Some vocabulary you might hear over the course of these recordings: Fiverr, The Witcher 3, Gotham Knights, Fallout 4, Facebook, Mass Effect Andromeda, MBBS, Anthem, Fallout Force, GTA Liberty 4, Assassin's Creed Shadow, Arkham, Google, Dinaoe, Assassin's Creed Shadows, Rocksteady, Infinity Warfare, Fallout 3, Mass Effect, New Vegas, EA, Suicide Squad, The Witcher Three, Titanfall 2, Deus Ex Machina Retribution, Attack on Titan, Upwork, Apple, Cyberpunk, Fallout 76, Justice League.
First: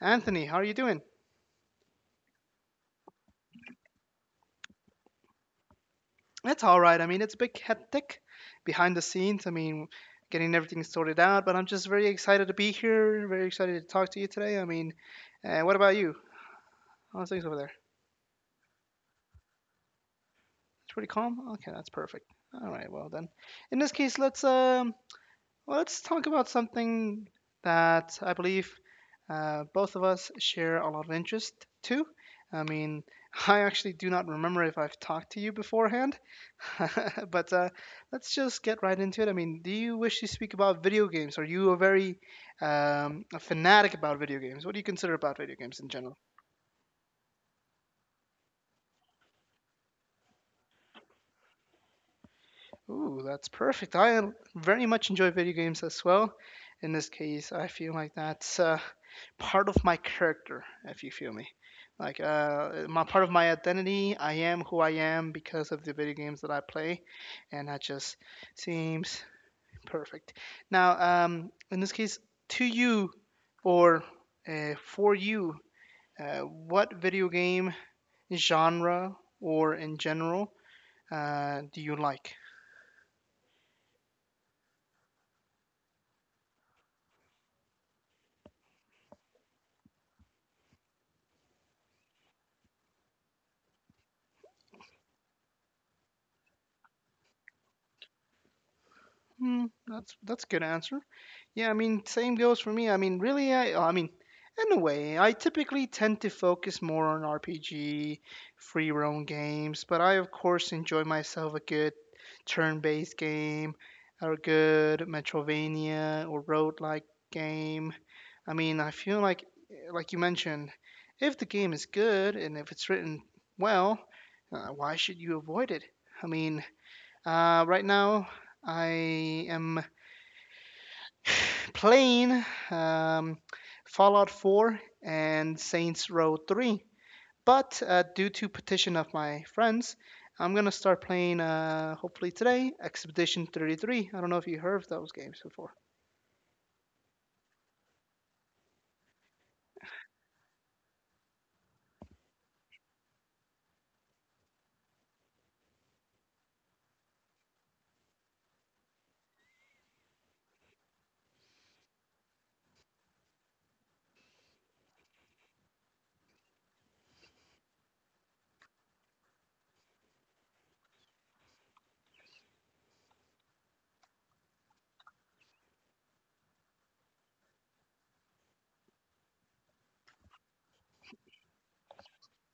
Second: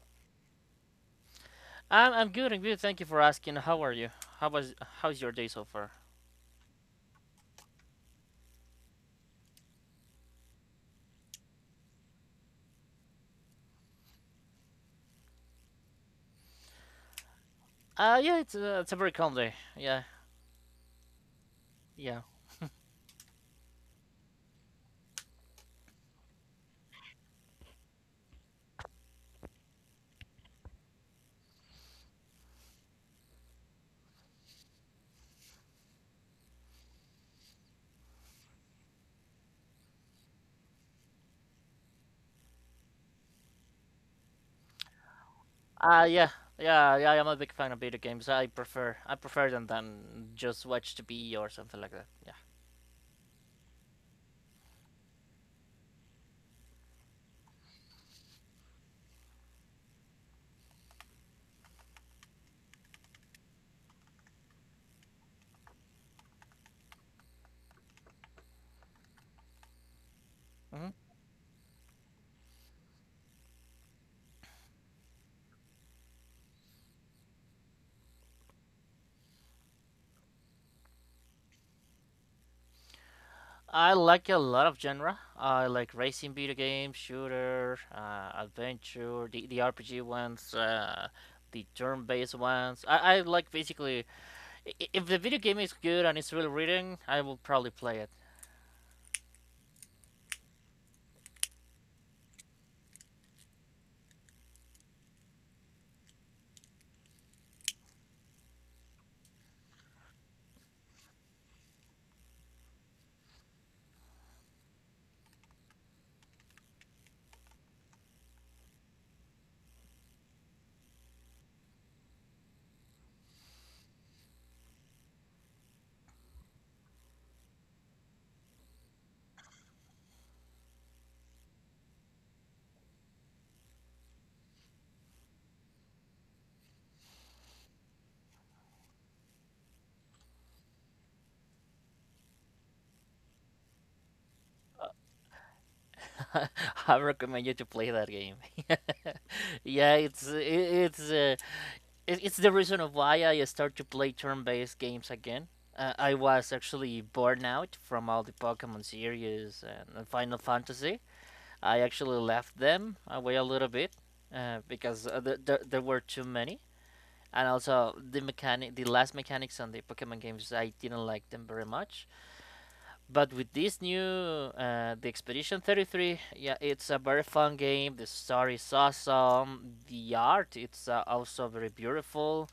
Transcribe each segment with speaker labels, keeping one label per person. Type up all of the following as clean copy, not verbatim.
Speaker 1: Anthony. How are you doing?
Speaker 2: I'm good. I good. Thank you for asking. How are you? How was how's your day so far?
Speaker 1: It's all right. I mean, it's a bit hectic behind the scenes. I mean, getting everything sorted out, but I'm just very excited to be here. Very excited to talk to you today. I mean, what about you? How's things over there?
Speaker 2: Yeah, it's a very calm day. Yeah,
Speaker 1: It's pretty calm. Okay, that's
Speaker 2: yeah.
Speaker 1: perfect. All right. Well then, in this case, let's talk about something that I believe both of us share a lot of interest to. I mean, I actually do not remember if I've talked to you beforehand, but let's just get right into it. I mean, do you wish to speak about video games? Are you a fanatic about video games? What do you consider about video games in
Speaker 2: Uh,
Speaker 1: general?
Speaker 2: yeah, yeah. I'm a big fan of video games. I prefer them than just watch TV or something like that. Yeah.
Speaker 1: Ooh, that's perfect. I very much enjoy video games as well. In this case, I feel like that's part of my character, if you feel me. Like my part of my identity. I am who I am because of the video games that I play, and that just seems perfect. Now,
Speaker 2: hmm
Speaker 1: in this case, to you or for you, what video game genre or in general do you like?
Speaker 2: I like a lot of genre. I like racing video games, shooter, adventure, the RPG ones, the turn-based ones. I like basically if the video game is good and it's really reading, I will probably play it.
Speaker 1: Hmm, that's a good answer. Yeah, I mean, same goes for me. I mean, really, I mean, in a way, I typically tend to focus more on RPG, free roam games, but I of course enjoy myself a good turn-based game or a good Metroidvania or roguelike game. I mean, I feel like you mentioned, if the game is good and if it's written well, why should you avoid it? I mean, right now I am playing um, Fallout 4 and Saints Row 3. But due to petition of my friends, I'm gonna start playing hopefully today Expedition 33. I don't know if you heard of those games before.
Speaker 2: I recommend you to play that game. Yeah, it's it's the reason of why I start to play turn-based games again. I was actually burned out from all the Pokemon series and Final Fantasy. I actually left them away a little bit because there were too many, and also the last mechanics on the Pokemon games, I didn't like them very much. But with this new the Expedition 33, yeah, it's a very fun game. The story is awesome. The art it's also very beautiful.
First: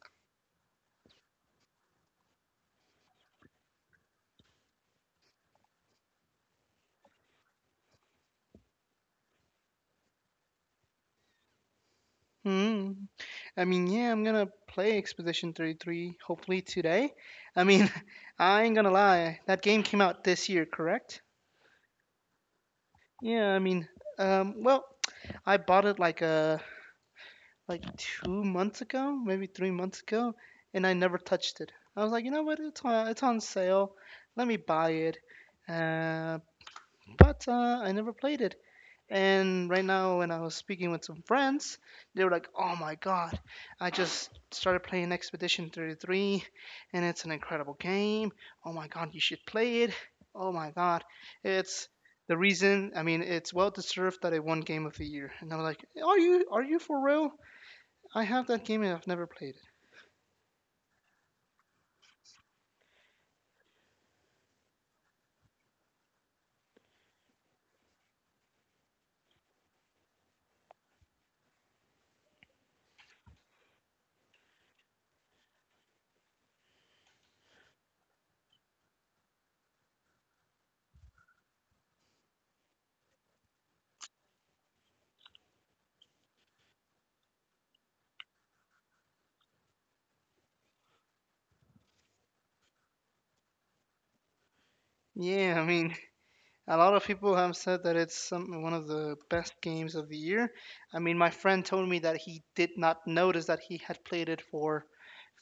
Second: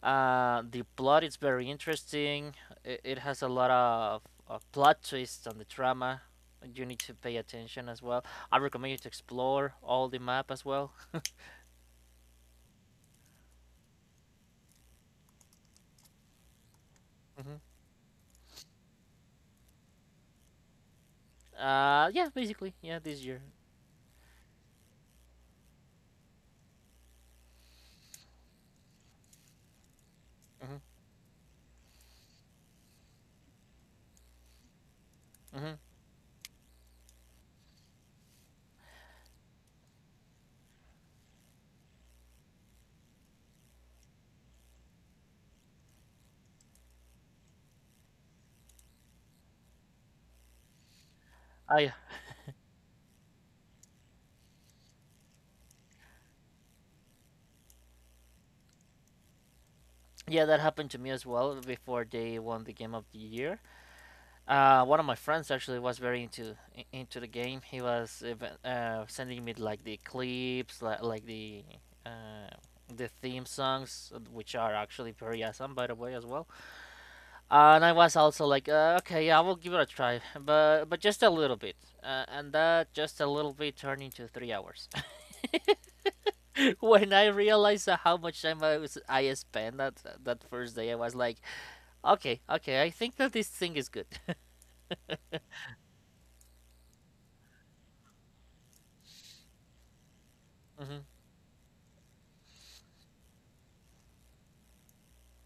Speaker 2: The plot is very interesting. It has a lot of plot twists on the drama. You need to pay attention as well. I recommend you to explore all the map as well.
Speaker 1: Hmm. I mean, yeah, I'm gonna play Expedition 33 hopefully today. I
Speaker 2: hmm
Speaker 1: mean, I ain't gonna lie, that game came out this year, correct?
Speaker 2: yeah, basically, yeah, this year.
Speaker 1: Yeah, I mean, well, I bought it like 2 months ago, maybe 3 months ago,
Speaker 2: Hmm
Speaker 1: and I never touched it. I was like, you know what? It's on sale. Let me buy it.
Speaker 2: hmm
Speaker 1: Uh, but I never played it. And right now, when I was speaking with some friends, they were like, oh my god, I just started playing Expedition 33, and it's an incredible game. Oh my god, you should play it. Oh my god, it's
Speaker 2: I
Speaker 1: the reason. I mean, it's well deserved that it won game of the year. And I'm like, are you for real? I have that game and I've never played it.
Speaker 2: yeah, that happened to me as well before they won the game of the year. One of my friends actually was very into the game. He was even, sending me like the clips, like uh, the theme songs, which are actually pretty awesome, by the way, as well. And I was also like, okay, yeah, I will give it a try, but just a little bit, and that just a little bit turned into 3 hours. When I realized how much time I spent that first day, I was like, okay, I think that this thing is good.
Speaker 1: Yeah, I mean, a lot of people have said that it's some one of the best games of the year.
Speaker 2: Mhm.
Speaker 1: I mean, my friend told me that he did not notice that he had played it for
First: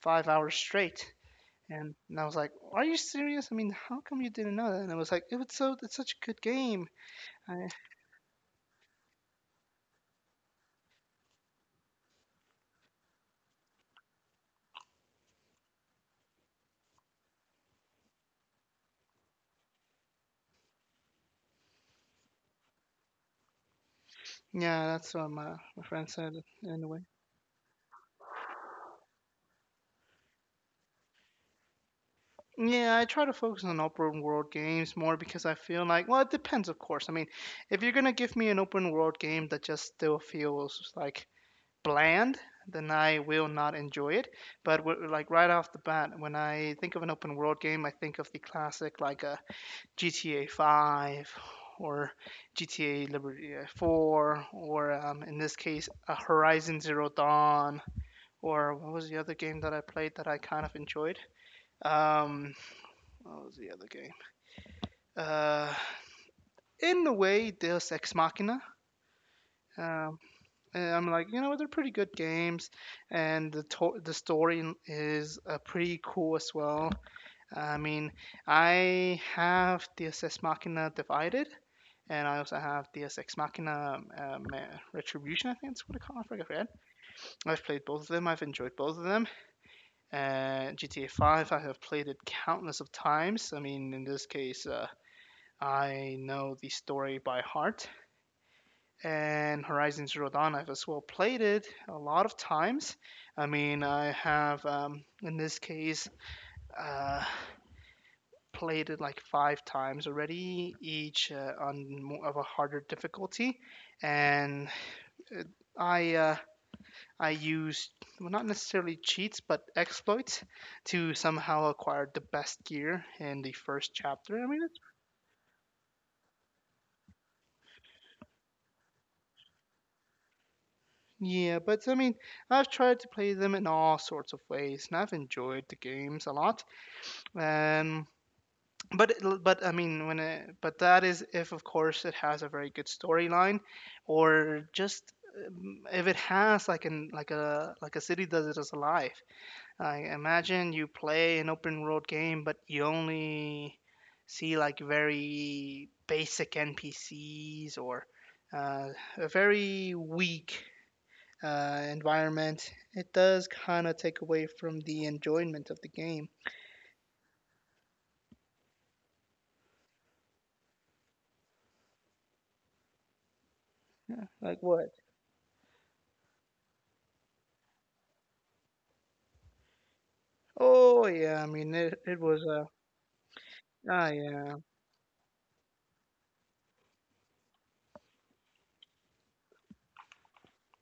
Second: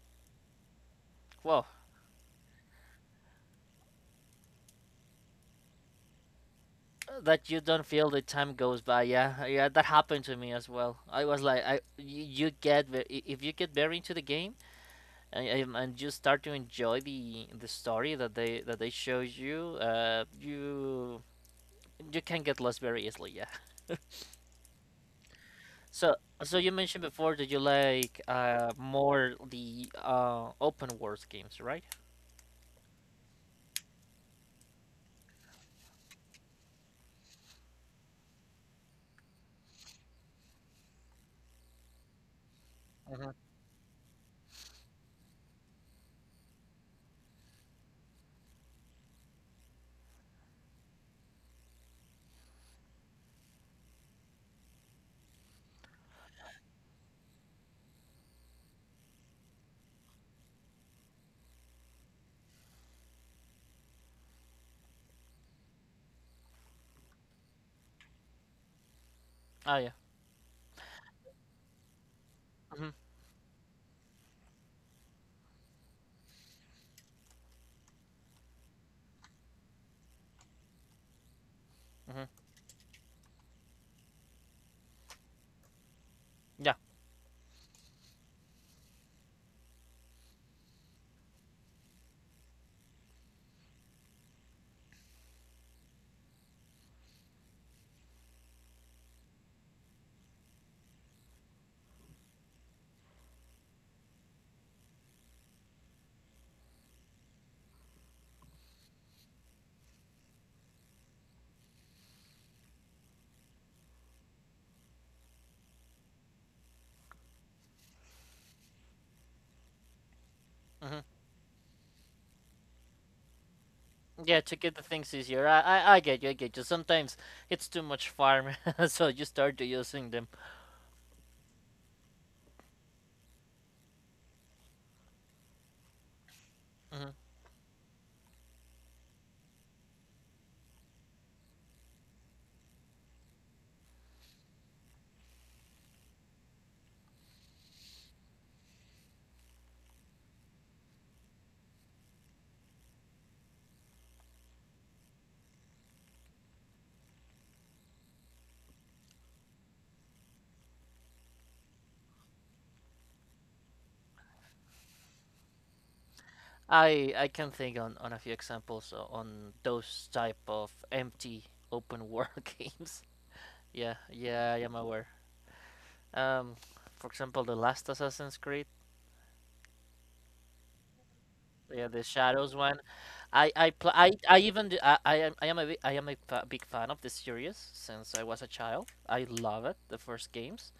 Speaker 1: 5 hours straight.
Speaker 2: Well,
Speaker 1: And I was like, "Are you serious? I mean, how come you didn't know that?" And I was like, "It was so "It's such a good game."
Speaker 2: that you
Speaker 1: I,
Speaker 2: don't feel the time goes by. Yeah, yeah, that happened to me as well. I was like I you you get if you get very into the game, and and you start to enjoy the story that they show you. You you can get lost very easily. Yeah.
Speaker 1: yeah, that's what my friend
Speaker 2: So
Speaker 1: said
Speaker 2: so you
Speaker 1: anyway.
Speaker 2: mentioned before that you like more the open world games, right?
Speaker 1: Yeah, I try to focus on open world games more because I feel like, well, it depends, of course. I mean, if you're gonna give me an open world game that just still feels like bland, then I
Speaker 2: Mhm.
Speaker 1: will not enjoy it. But like right off the bat, when I think of an open world game, I think of the classic like a GTA 5 or GTA Liberty 4 or in this case, a Horizon Zero Dawn or what was the other game that I played that I kind of enjoyed? Um, what was the other game? Uh, in a way, Deus Ex Machina.
Speaker 2: Oh yeah.
Speaker 1: Um, and I'm like, you know, they're pretty good games,
Speaker 2: hmm
Speaker 1: and the story is pretty cool as well. I mean, I have Deus Ex Machina Divided,
Speaker 2: hmm
Speaker 1: and I also have Deus Ex Machina Retribution. I think that's what it's called. I forget.
Speaker 2: yeah.
Speaker 1: I've played both of them. I've enjoyed both of them. GTA 5, I have played it countless of times. I mean, in this case, I know the story by heart. And Horizon Zero Dawn, I've as well played it a lot of times. I mean, I have in this case uh, played it like five times already, each on more of a harder difficulty, and uh, I. Uh, I used, well, not necessarily cheats, but exploits
Speaker 2: hmm
Speaker 1: to somehow acquire the best gear in the first chapter.
Speaker 2: Yeah, to get the things easier. I get you, I get you. Sometimes it's too much farm, so you start to using them.
Speaker 1: Yeah, but I mean, I've tried to play them in all sorts of ways, and I've enjoyed the games a lot.
Speaker 2: hmm
Speaker 1: Um, but but I mean, but that is if of course it has a very good storyline, or just if it has like a city does it as alive. Like imagine you play an open world game, but you only see like very basic NPCs or uh, a very weak environment. It does kind of take away from the enjoyment of the game.
Speaker 2: I can think on a few examples on those type of empty open world games. Yeah,
Speaker 1: Yeah,
Speaker 2: yeah, I
Speaker 1: like
Speaker 2: am
Speaker 1: what?
Speaker 2: aware. Um, for example, the last Assassin's Creed,
Speaker 1: Oh yeah, I mean
Speaker 2: yeah,
Speaker 1: it.
Speaker 2: the
Speaker 1: It was
Speaker 2: Shadows
Speaker 1: a
Speaker 2: one. I pl-
Speaker 1: Ah,
Speaker 2: I
Speaker 1: yeah,
Speaker 2: even do, I am a bi- I am a fa- big fan of the series since I was a child. I love it, the first games.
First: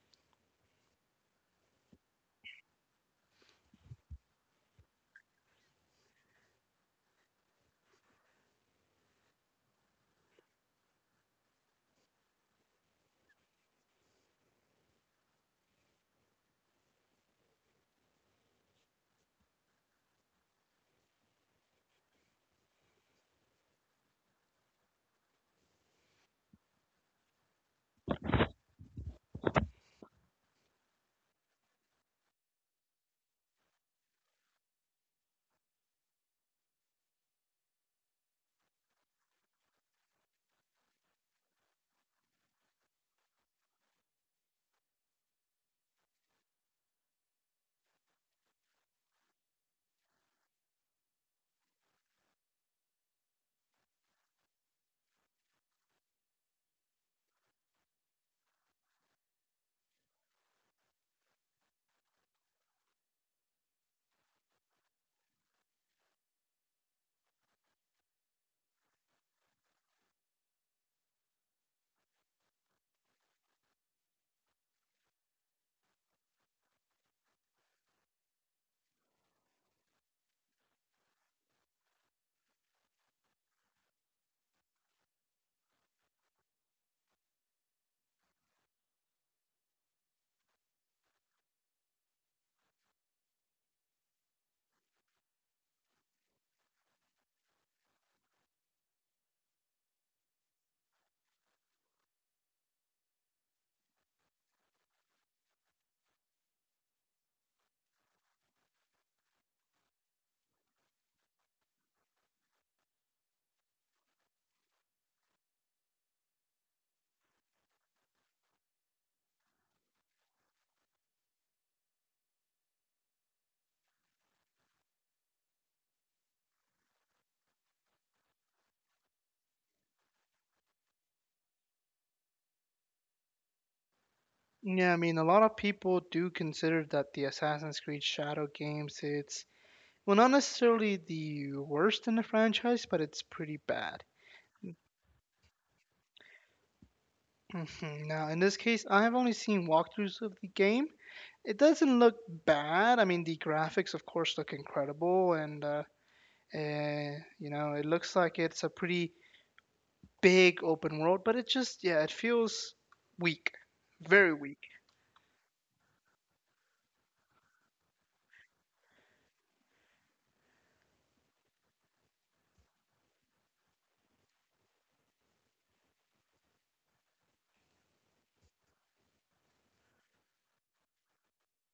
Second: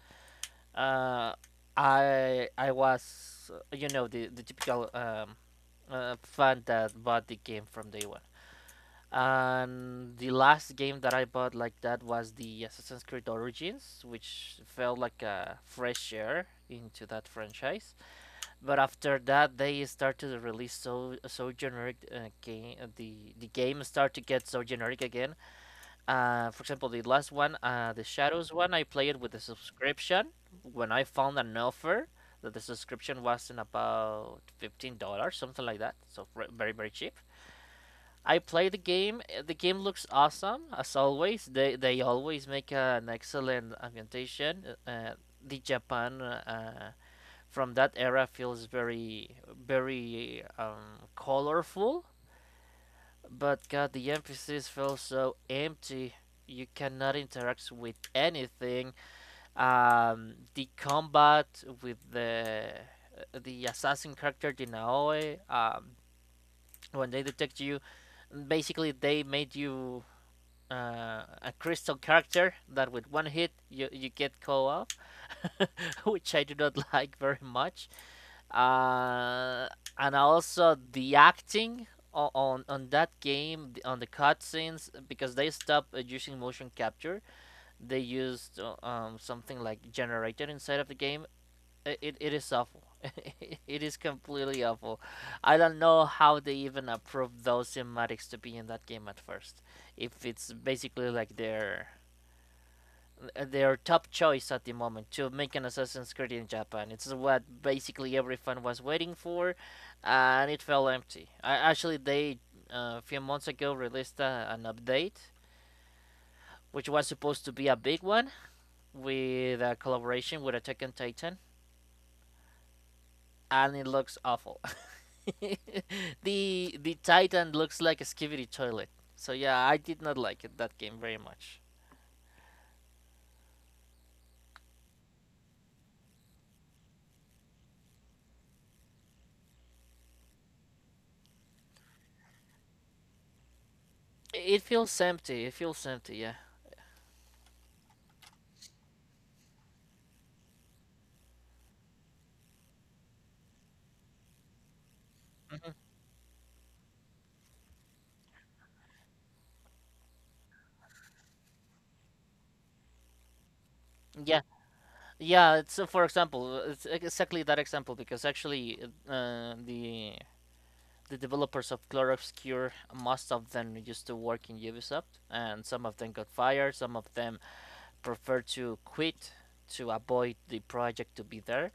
Speaker 2: Uh, I was you know, the typical fan that bought the game from day one. And the last game that I bought like that was the Assassin's Creed Origins, which felt like a fresh air into that franchise. But after that, they started to release so so generic game. The game started to get so generic again, for example, the last one, the Shadows one, I played with the subscription. When I found an offer that the subscription was in about $15, something like that, so very very cheap. I played the game. The game looks awesome as always. They always make an excellent ambientation. The Japan from that era feels very very colorful, but god, the NPCs feel so empty. You cannot interact with anything. The combat with the assassin character Dinaoe, when they detect you, basically they made you a crystal character that with one hit you get co-op, which I do not like very much, uh, and also the acting on that game on the cutscenes because they stopped using motion capture. They used something like generated inside of the game. It is awful. It is completely awful. I don't know how they even approved those cinematics to be in that game at first, if it's basically like their top choice at the moment to make an Assassin's Creed in Japan. It's what basically every fan was waiting for, and it fell empty. Actually, they a few months ago released an update, which was supposed to be a big one, with a collaboration with Attack on Titan, and it looks awful. The Titan looks like a skivvy toilet. So yeah, I did not like it that game very much.
Speaker 1: yeah. I mean a lot of people do consider that the Assassin's Creed Shadow games, it's, well, not necessarily the worst in the franchise, but it's pretty bad.
Speaker 2: It feels empty. It feels empty. Yeah.
Speaker 1: Mhm. Now in this case, I have only seen walkthroughs of the game. It doesn't look bad. I mean the graphics, of course, look incredible, and
Speaker 2: Mhm.
Speaker 1: you know it looks like it's a pretty big open world. But it just yeah, it feels weak, very
Speaker 2: Yeah,
Speaker 1: weak.
Speaker 2: yeah, it's for example, it's exactly that example because actually uh, the the developers of Clone Obscure, most of them used to work in Ubisoft, and some of them got fired, some of them prefer to quit to avoid the project to be there.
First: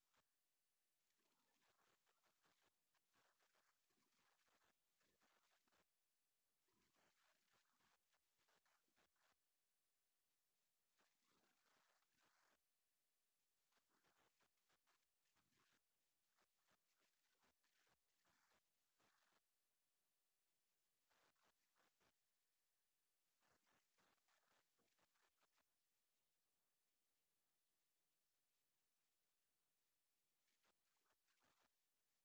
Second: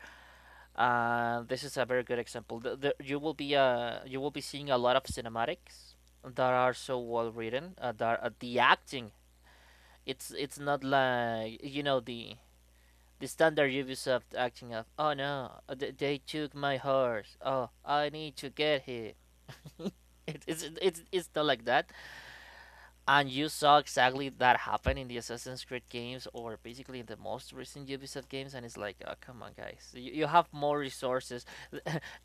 Speaker 2: This is a very good example. You will be you will be seeing a lot of cinematics that are so well written. The acting, it's not like, you know, the standard Ubisoft acting of, oh no, they took my horse. Oh, I need to get it. It's not like that. And you saw exactly that happen in the Assassin's Creed games or basically in the most recent Ubisoft games. And it's like, oh, come on, guys. You have more resources.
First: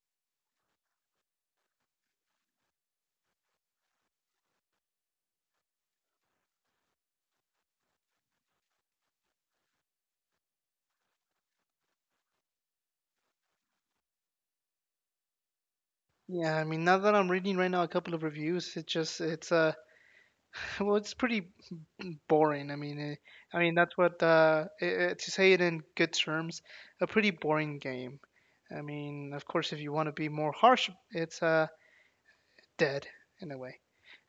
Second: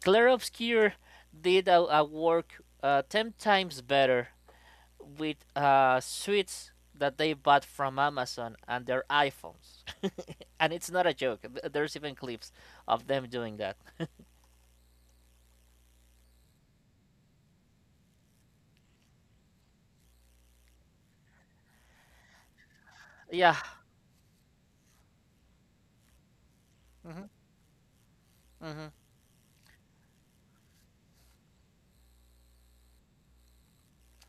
Speaker 2: Claire Obscure did a work 10 times better with suites that they bought from Amazon and their iPhones, and it's not a joke. There's even clips of them doing that.
Speaker 1: Yeah, I mean, now that I'm reading right now a couple of reviews, it's well, it's pretty boring. I mean,
Speaker 2: Yeah.
Speaker 1: I mean that's what, to say it in good terms, a
Speaker 2: hmm
Speaker 1: pretty boring game. I
Speaker 2: hmm
Speaker 1: mean, of course, if you want to be more harsh, it's dead in a way.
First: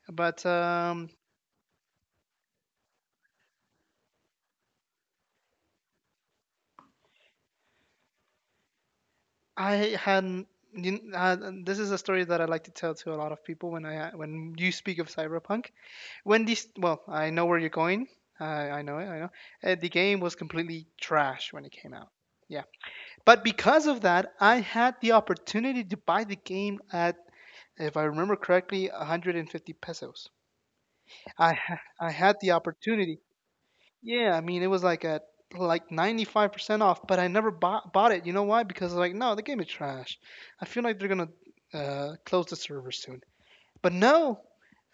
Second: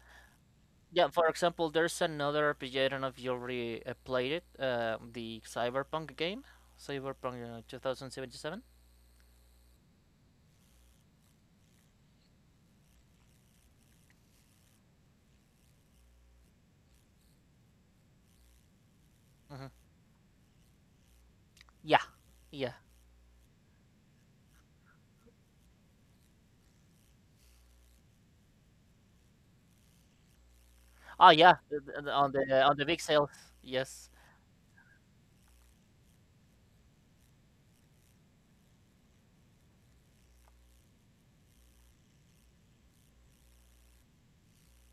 Speaker 1: But
Speaker 2: Yeah. For example, there's another RPG. I don't know if you already played it. The Cyberpunk game, Cyberpunk 2077.
Speaker 1: I hadn't. You, kn- uh, this is a story that I like to tell to a lot of people when I when you speak of cyberpunk. When this Well, I know where you're going. I know it. I know.
Speaker 2: hmm
Speaker 1: The game was completely trash when it came
Speaker 2: Yeah.
Speaker 1: out. Yeah,
Speaker 2: Yeah.
Speaker 1: but because of that I had the opportunity to buy the game at, if I remember correctly, 150 pesos.
Speaker 2: Oh,
Speaker 1: i
Speaker 2: yeah.
Speaker 1: ha- i had the
Speaker 2: On the big
Speaker 1: opportunity.
Speaker 2: sales. Yes.
Speaker 1: Yeah, I mean it was like at 95% off, but I never bought it. You know why? Because, like, no, the game is trash. I feel like they're gonna close the server soon. But no,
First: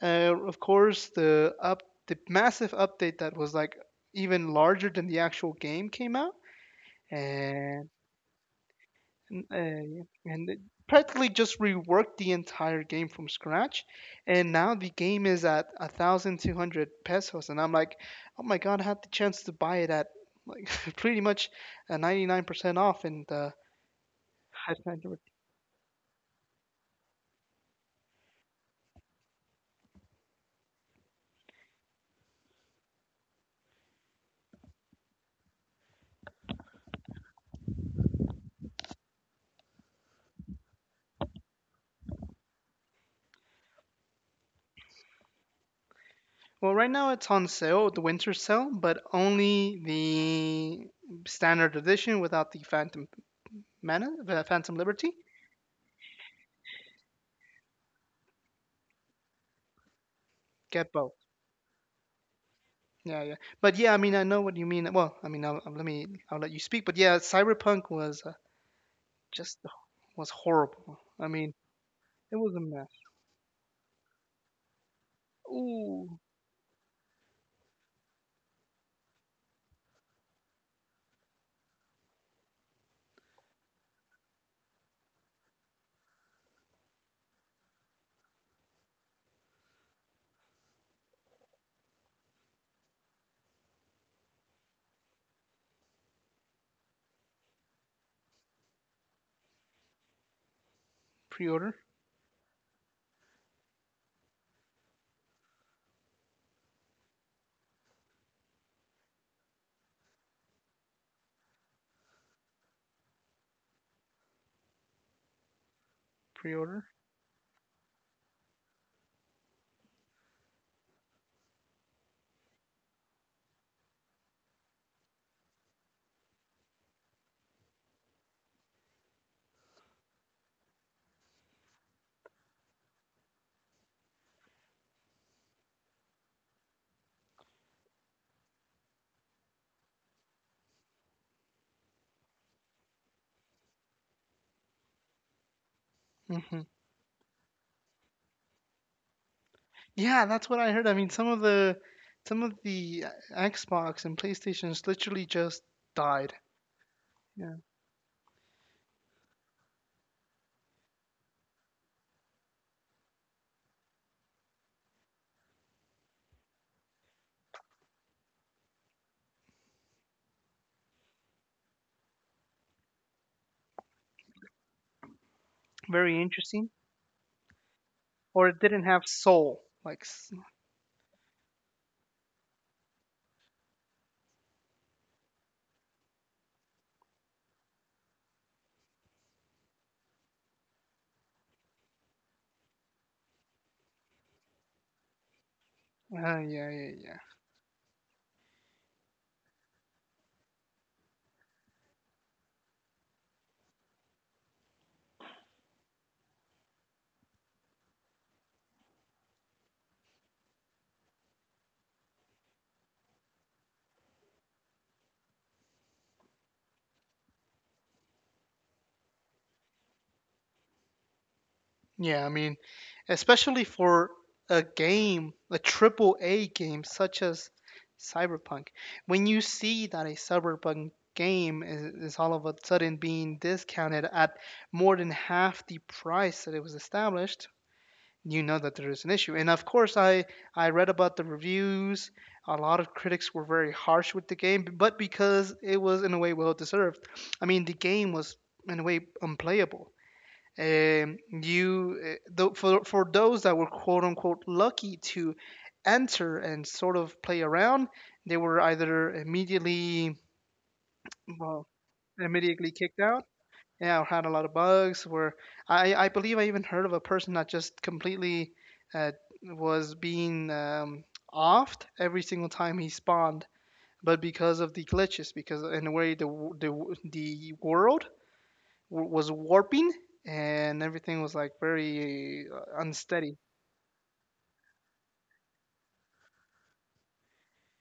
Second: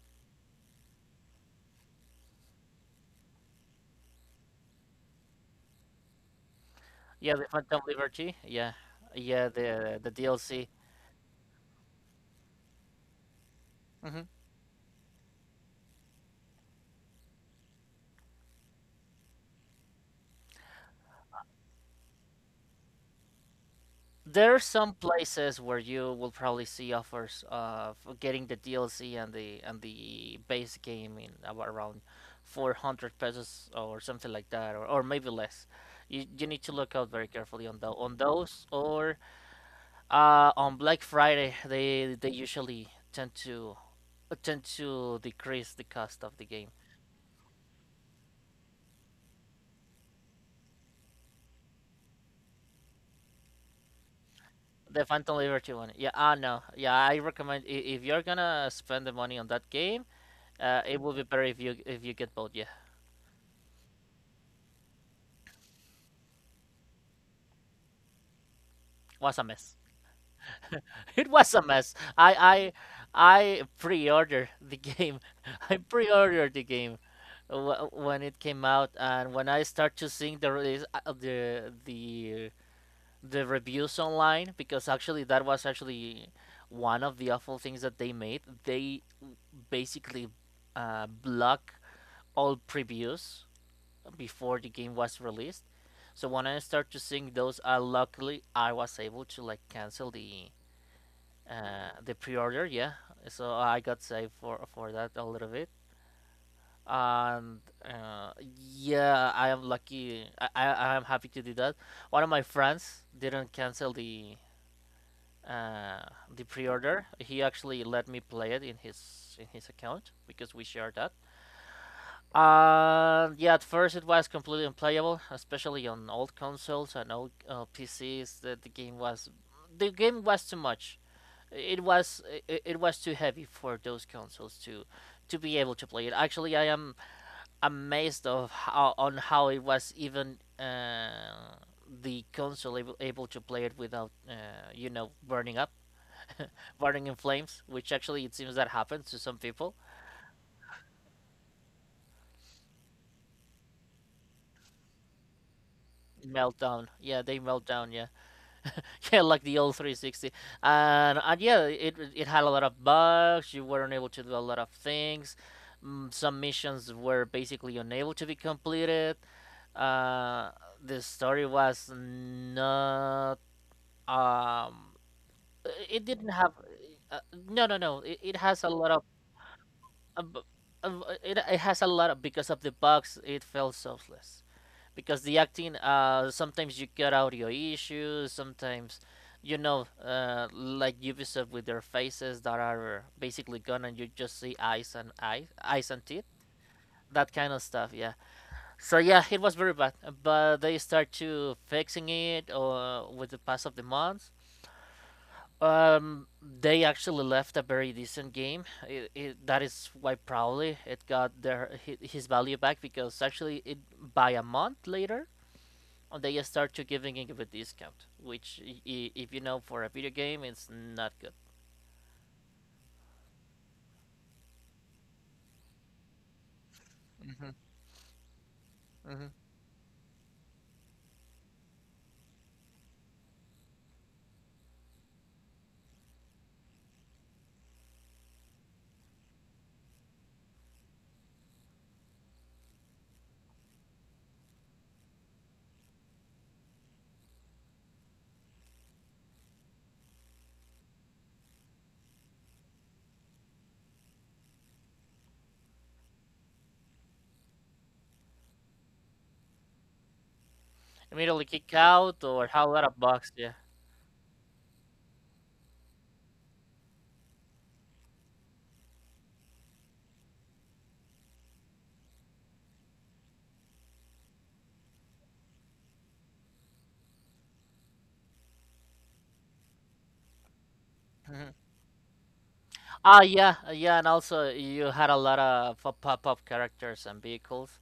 Speaker 1: of course, the massive update that was like even larger than the actual game came out,
Speaker 2: Yeah. The Phantom
Speaker 1: and
Speaker 2: Liberty. Yeah. Yeah. The
Speaker 1: uh,
Speaker 2: the
Speaker 1: and it
Speaker 2: DLC.
Speaker 1: practically just reworked the entire game from scratch. And now the game is at 1,200 pesos, and I'm like, oh my god, I had the chance to buy it at like pretty much a 99% off, and
Speaker 2: There are some places where you will probably see offers of getting the DLC and the base game in about around 400 pesos or something like that, or maybe less. You need to look out very carefully on the, on those, or on Black Friday they usually tend to tend to decrease the cost of the game.
Speaker 1: Well, right now it's on sale, the winter sale, but only the standard edition without the Phantom
Speaker 2: The
Speaker 1: Liberty.
Speaker 2: Phantom Liberty one, yeah, ah no, yeah, I recommend if you're gonna spend the money on that game,
Speaker 1: Get
Speaker 2: it will
Speaker 1: both.
Speaker 2: be better if you get both. Yeah.
Speaker 1: Yeah, yeah. But yeah, I mean, I know what you mean. Well, I mean, I'll let you speak. But yeah, Cyberpunk was
Speaker 2: Was a
Speaker 1: just
Speaker 2: mess.
Speaker 1: was horrible.
Speaker 2: It
Speaker 1: I
Speaker 2: was
Speaker 1: mean,
Speaker 2: a mess. I
Speaker 1: it was
Speaker 2: I
Speaker 1: a mess.
Speaker 2: I pre-ordered the game. I
Speaker 1: Ooh,
Speaker 2: pre-ordered the game when it came out, and when I start to seeing the release, the reviews online, because actually that was actually one of the awful things that they made. They basically block all previews before the game was released. So when I start to seeing those, luckily I was able to like cancel
Speaker 1: pre-order,
Speaker 2: the pre-order. Yeah, so I got saved for that a little bit, and yeah, I am lucky. I am happy to do that. One of my friends didn't cancel uh the
Speaker 1: pre-order.
Speaker 2: pre-order. He actually let me play it in his account because we share that. And yeah, at first it was completely unplayable, especially on old consoles and old PCs. That the game was The game was too much. it was it, it was too heavy for those consoles to be able to play it. Actually, I am amazed of how it was even the console able, able to play it without you know, burning up,
Speaker 1: Hmm.
Speaker 2: burning in flames. Which actually it seems that happens to some people.
Speaker 1: Yeah, that's what I heard. I mean, some of the Xbox and PlayStations literally just died.
Speaker 2: Meltdown, yeah, they
Speaker 1: Yeah,
Speaker 2: melt down, yeah, yeah, like the old 360, and yeah, it had a lot of bugs. You weren't able to do a lot of things. Mm, some missions were basically unable to be completed. uh the story was not um it
Speaker 1: very
Speaker 2: didn't have
Speaker 1: interesting.
Speaker 2: uh, no. It
Speaker 1: Or it
Speaker 2: has a
Speaker 1: didn't
Speaker 2: lot of
Speaker 1: have soul. Like,
Speaker 2: uh, b- it has a lot of, because of the bugs, it felt selfless because the acting, sometimes you get audio issues sometimes like Ubisoft with their faces that are basically gone and you just see eyes and eyes and teeth,
Speaker 1: yeah, yeah, yeah.
Speaker 2: that kind of stuff, yeah. So yeah, it was very bad, but they start to fixing it, with the pass of the months. They actually left a very decent game. That is why probably it got their his value back, because actually it, by a month later, they start to giving it a discount, which if you know, for a video game it's not good.
Speaker 1: Yeah, I mean, especially for a game, a triple A game such as
Speaker 2: Hmm.
Speaker 1: Cyberpunk, when
Speaker 2: Hmm.
Speaker 1: you see that a Cyberpunk game is all of a sudden being discounted at more than half the price that it was established, you know that there is an issue. And of course, I read about the reviews. A lot of critics were very harsh with the game, but because it was in a way well deserved. I mean, the game was in a way unplayable. Um, you eh, for those that were quote unquote lucky to enter and sort of play around, they were either
Speaker 2: Immediately
Speaker 1: well
Speaker 2: kick out or how a
Speaker 1: immediately
Speaker 2: lot of
Speaker 1: kicked out,
Speaker 2: bucks, yeah.
Speaker 1: yeah, or had a lot of bugs. Where I believe I even heard of a person that just completely uh, was being offed every single time he spawned, but because of the glitches, because in a way the world was warping and everything was like very
Speaker 2: Ah,
Speaker 1: unsteady.
Speaker 2: yeah, yeah, and also you had a lot of pop-up characters and vehicles,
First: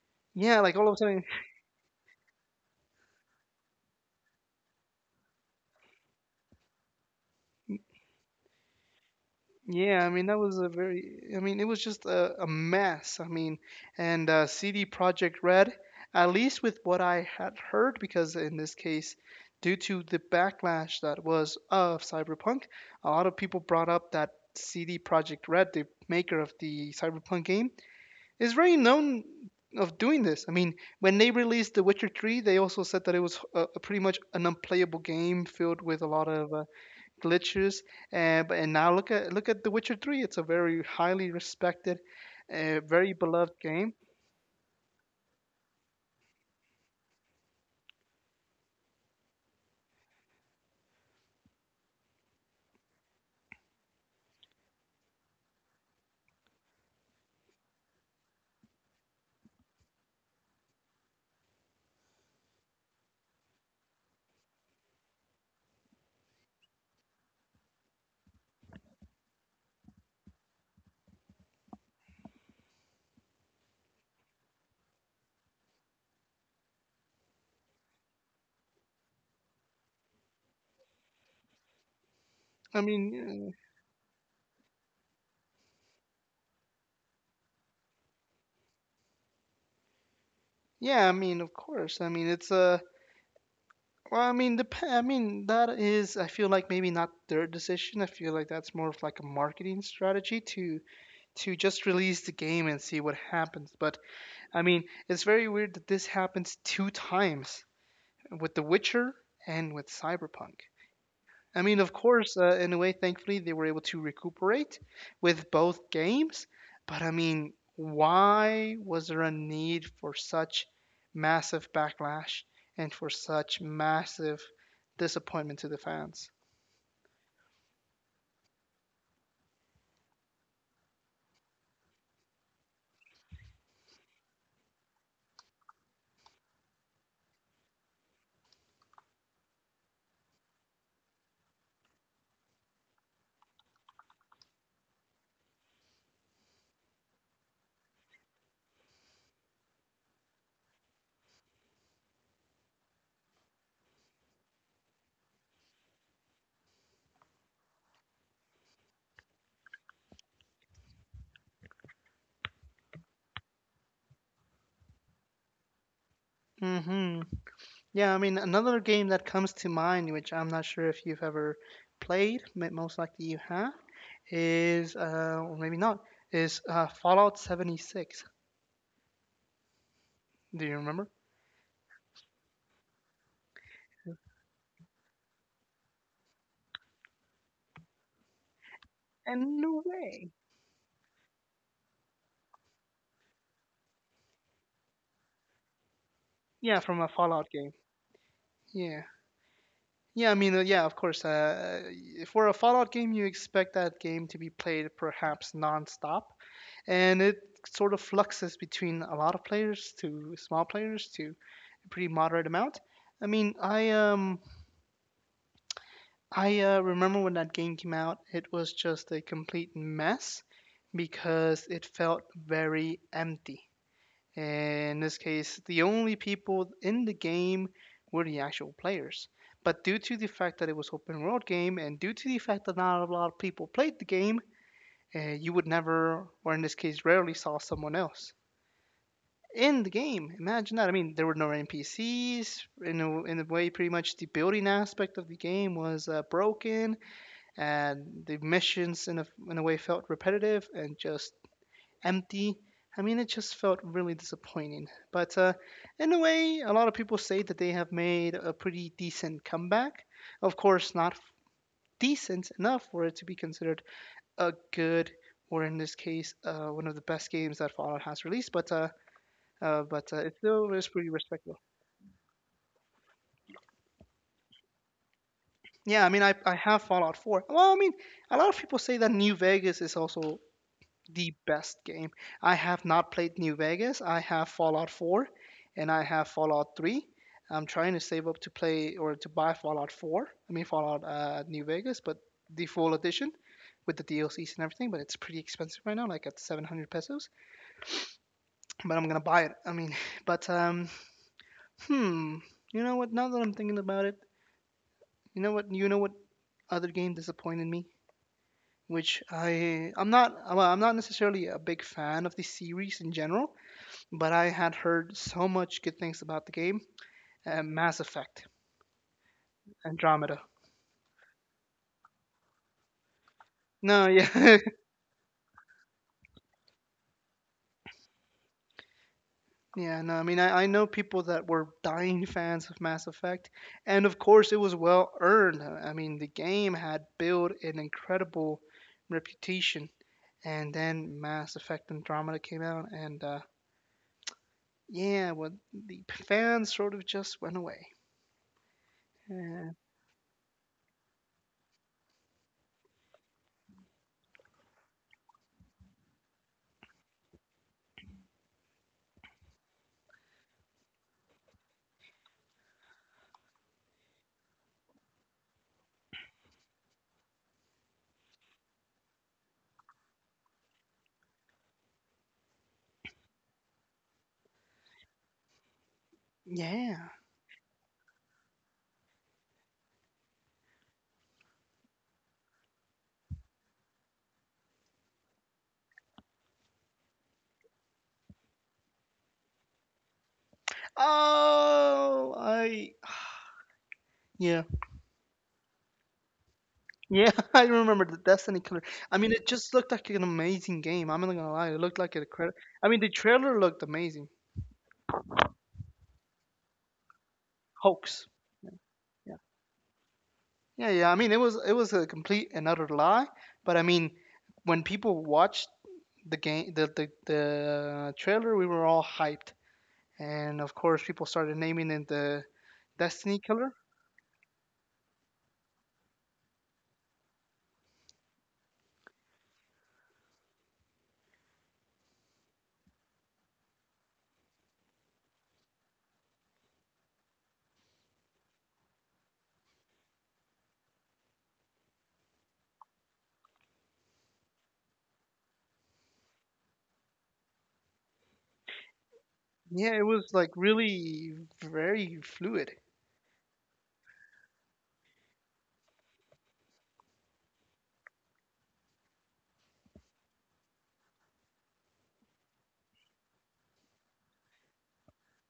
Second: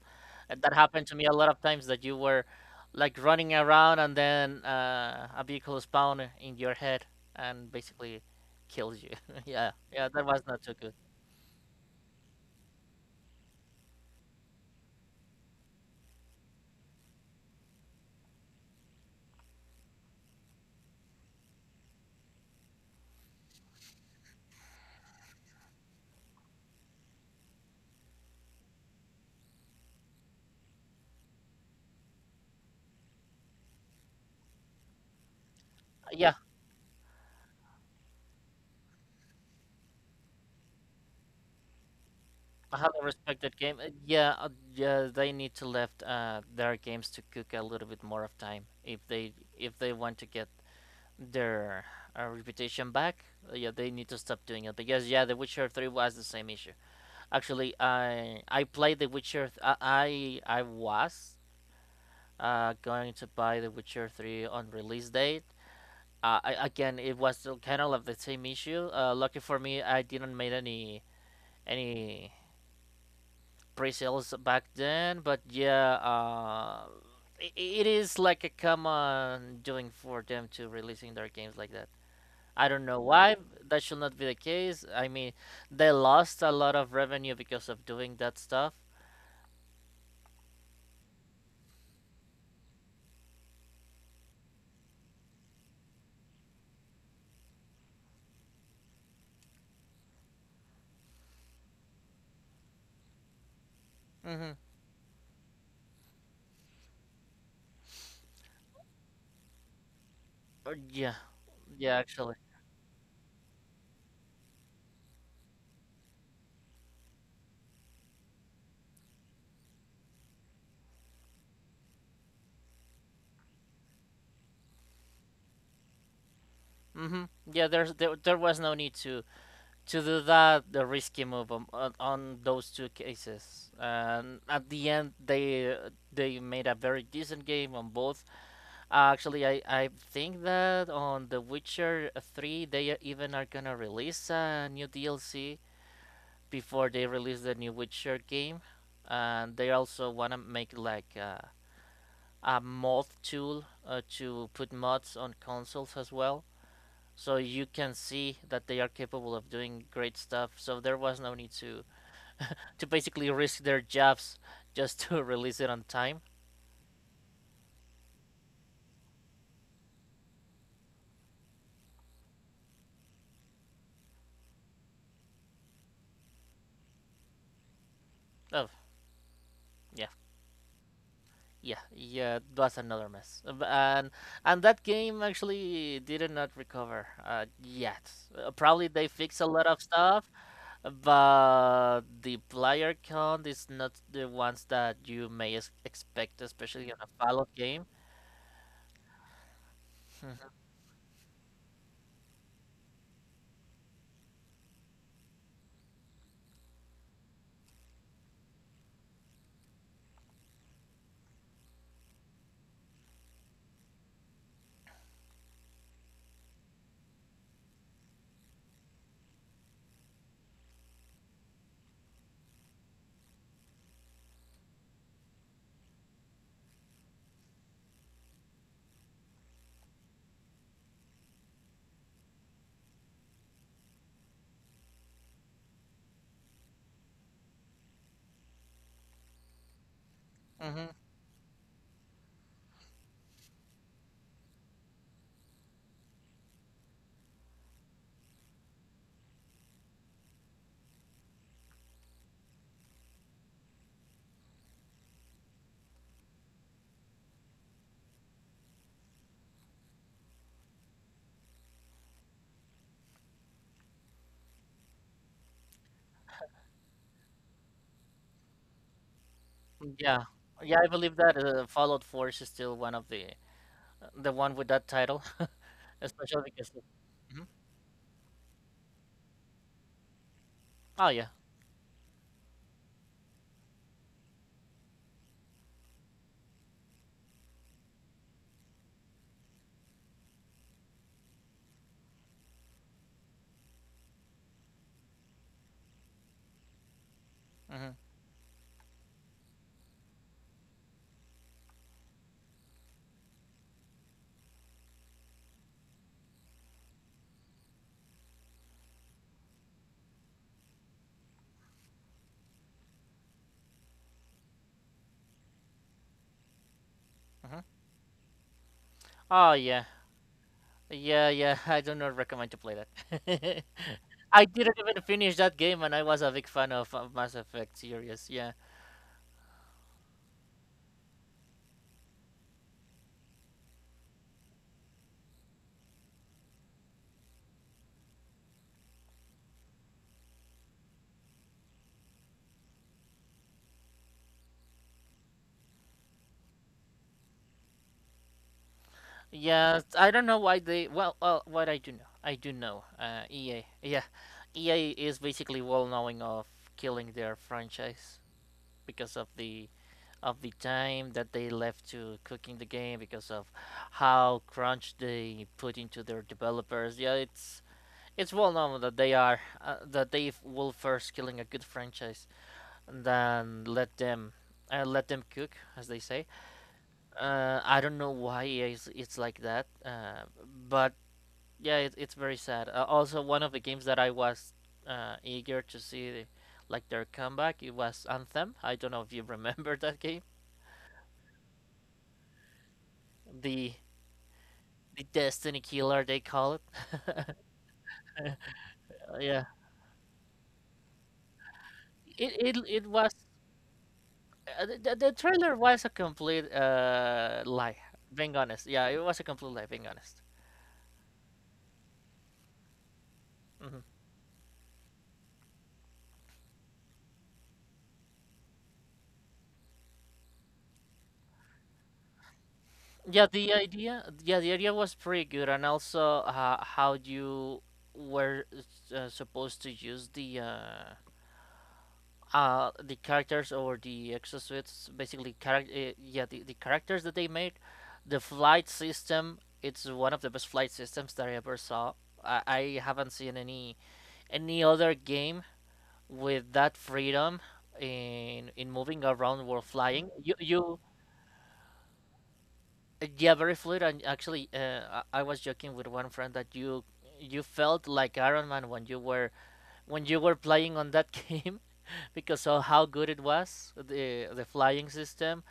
Speaker 2: and
Speaker 1: Yeah,
Speaker 2: that
Speaker 1: like all of a
Speaker 2: happened to me
Speaker 1: sudden.
Speaker 2: a lot of times that you were like running around and then, a vehicle spawned in your head and basically kills you. Yeah,
Speaker 1: Yeah,
Speaker 2: yeah,
Speaker 1: I
Speaker 2: that
Speaker 1: mean that
Speaker 2: was
Speaker 1: was
Speaker 2: not
Speaker 1: a
Speaker 2: too good.
Speaker 1: very it was just a mess. I mean, and CD Project Red, at least with what I had heard, because in this case, due to the backlash that was of Cyberpunk, a lot of people brought up that CD Project Red, the maker of the Cyberpunk game, is very known of doing this. I mean, when they released The Witcher 3, they also said that it was pretty much an unplayable game filled with a lot
Speaker 2: Yeah,
Speaker 1: of glitches. And now look at The Witcher Three. It's a very highly respected,
Speaker 2: I have a
Speaker 1: very
Speaker 2: respected
Speaker 1: beloved
Speaker 2: game.
Speaker 1: game.
Speaker 2: Yeah, yeah, they need to left, their games to cook a little bit more of time if they want to get their, reputation back. Yeah, they need to stop doing it because yeah, The Witcher Three was the same issue. Actually, I played The Witcher. I was going to buy The Witcher Three on release date. I, again, it was still kind of like the same issue. Lucky for me, I didn't make any pre-sales back then. But yeah, it it is like a common doing for them to releasing their games like that. I
Speaker 1: I
Speaker 2: don't know why
Speaker 1: mean, uh,
Speaker 2: that should not be the case. I mean, they lost a lot of revenue because of doing that stuff.
Speaker 1: yeah, I mean, of course. I mean, it's a I mean, the. I mean, that is. I feel like maybe not their decision. I feel like that's more of like a marketing strategy to just release the game and see what happens. But
Speaker 2: Mm-hmm.
Speaker 1: I mean, it's very weird that this happens two times with The Witcher and with Cyberpunk.
Speaker 2: Yeah,
Speaker 1: I mean, of
Speaker 2: yeah, actually.
Speaker 1: course, in a way, thankfully, they were able to recuperate with both games. But I mean, why was there a need for such massive backlash and for such massive disappointment to the fans?
Speaker 2: Mm-hmm. Yeah, there was no need to do that the risky move on those two cases. And at the end, they, they made a very decent game on both. Actually, I think that on The Witcher Three, they even are gonna release a new DLC before they release the new Witcher game, and they also want to make like, a mod tool, to put mods on consoles as well. So you can see that they are capable of doing great stuff. So there was no need to basically risk their jobs just to release it on time.
Speaker 1: hmm Yeah, I mean, another game that comes to mind, which I'm not sure if you've ever played, most likely you have, is, or maybe not, is Fallout 76.
Speaker 2: Oh yeah,
Speaker 1: Do you remember?
Speaker 2: yeah, yeah. That's another mess. And that game actually did not recover, yet. Probably they fixed a
Speaker 1: And
Speaker 2: lot of
Speaker 1: no way.
Speaker 2: stuff, but the player count is not the ones that you may expect,
Speaker 1: Yeah,
Speaker 2: especially on
Speaker 1: from a
Speaker 2: a
Speaker 1: Fallout
Speaker 2: Fallout
Speaker 1: game.
Speaker 2: game.
Speaker 1: Yeah. Yeah, I mean,
Speaker 2: Hmm.
Speaker 1: yeah, of course. For a Fallout game, you expect that game to be played perhaps non-stop, and it sort of fluxes between a lot of players to small players to a pretty moderate amount. I mean, I remember when that game came out, it was just a complete mess because it felt very empty. In this case, the only people in the game were the actual players. But due to the fact that it was open world game, and due to the fact that not a lot of people played the game, you would never, or in this case, rarely saw someone else in the game. Imagine that. I
Speaker 2: Hmm.
Speaker 1: mean, there were no NPCs. In a way, pretty much the building aspect of the game was broken, and the missions in a way felt repetitive and just empty. I mean, it just felt really disappointing. But in a way, a lot of people say that they have made a pretty decent comeback. Of course, not f- decent enough for it to be considered a good, or in this case, one of the best games that Fallout has released. But
Speaker 2: Yeah,
Speaker 1: it still
Speaker 2: yeah, I
Speaker 1: is pretty
Speaker 2: believe that,
Speaker 1: respectable.
Speaker 2: Fallout Force is still one of the one with that title,
Speaker 1: Yeah, I mean, I,
Speaker 2: especially
Speaker 1: I
Speaker 2: because.
Speaker 1: have Fallout 4.
Speaker 2: Mhm.
Speaker 1: A lot of people say that New Vegas is also
Speaker 2: Oh yeah.
Speaker 1: the best game. I have not played New Vegas. I have Fallout 4 and I have Fallout 3. I'm trying to save up to play or to buy Fallout 4. I mean Fallout New Vegas, but the full edition with the DLCs and everything, but it's pretty expensive right now, like at 700 pesos.
Speaker 2: Hmm.
Speaker 1: But I'm gonna buy it. But hmm. You know what? Now that I'm thinking about it, You know what other game disappointed me, which I'm not necessarily a big fan of the series in general, but I had heard so much good things about the game.
Speaker 2: Hmm.
Speaker 1: Mass Effect,
Speaker 2: Oh yeah,
Speaker 1: Andromeda.
Speaker 2: yeah, yeah. I do not recommend to play that.
Speaker 1: No, yeah,
Speaker 2: I didn't even finish that game, and I was a big fan of, Mass Effect series. Yeah.
Speaker 1: yeah, no. I mean, I know people that were dying fans of Mass Effect, and of course, it was well earned. I mean, the game had built an incredible reputation, and then Mass Effect Andromeda came out, and yeah, well, the fans sort of just went away. Uh,
Speaker 2: Yeah, I don't know why they. Well, well, what I do know, I do know. EA, yeah, EA is basically well knowing of killing their franchise because of the time that they left to cooking the game because of how crunch they put into their developers. Yeah, it's well known that they are, will first killing a good franchise and then let them, let them cook, as they say.
Speaker 1: yeah.
Speaker 2: I don't know why it's like that, but yeah, it's very sad. Also, one of the games that I was, eager to see, like their comeback, it was Anthem. I don't know if you remember that game,
Speaker 1: Oh, I
Speaker 2: the
Speaker 1: yeah.
Speaker 2: the Destiny killer they call it.
Speaker 1: Yeah, I remember the Destiny killer. I mean,
Speaker 2: Yeah,
Speaker 1: it just looked like an amazing game. I'm not gonna lie, it looked like a credit.
Speaker 2: it
Speaker 1: I mean, the
Speaker 2: was,
Speaker 1: trailer looked amazing.
Speaker 2: the trailer was a complete lie.
Speaker 1: Hoax.
Speaker 2: Being honest,
Speaker 1: Yeah,
Speaker 2: yeah, it was a
Speaker 1: yeah,
Speaker 2: complete lie. Being honest.
Speaker 1: yeah, I mean, it was a complete and utter lie. But
Speaker 2: Hmm.
Speaker 1: I mean, when people watched the game, the trailer, we were all hyped, and of course, people started naming it the
Speaker 2: Yeah,
Speaker 1: Destiny
Speaker 2: the
Speaker 1: killer.
Speaker 2: idea, yeah, the idea was pretty good, and also, how you were, supposed to use the, the characters or the exosuits basically character, yeah the characters that they made, the flight system. It's one of the best flight systems that I ever saw. I haven't seen any other game with that freedom in moving around while
Speaker 1: Yeah, it
Speaker 2: flying.
Speaker 1: was
Speaker 2: you
Speaker 1: like
Speaker 2: you
Speaker 1: really very fluid.
Speaker 2: Yeah, very fluid. And actually, I was joking with one friend that you felt like Iron Man when you were playing on that game, because of how good it was the flying system.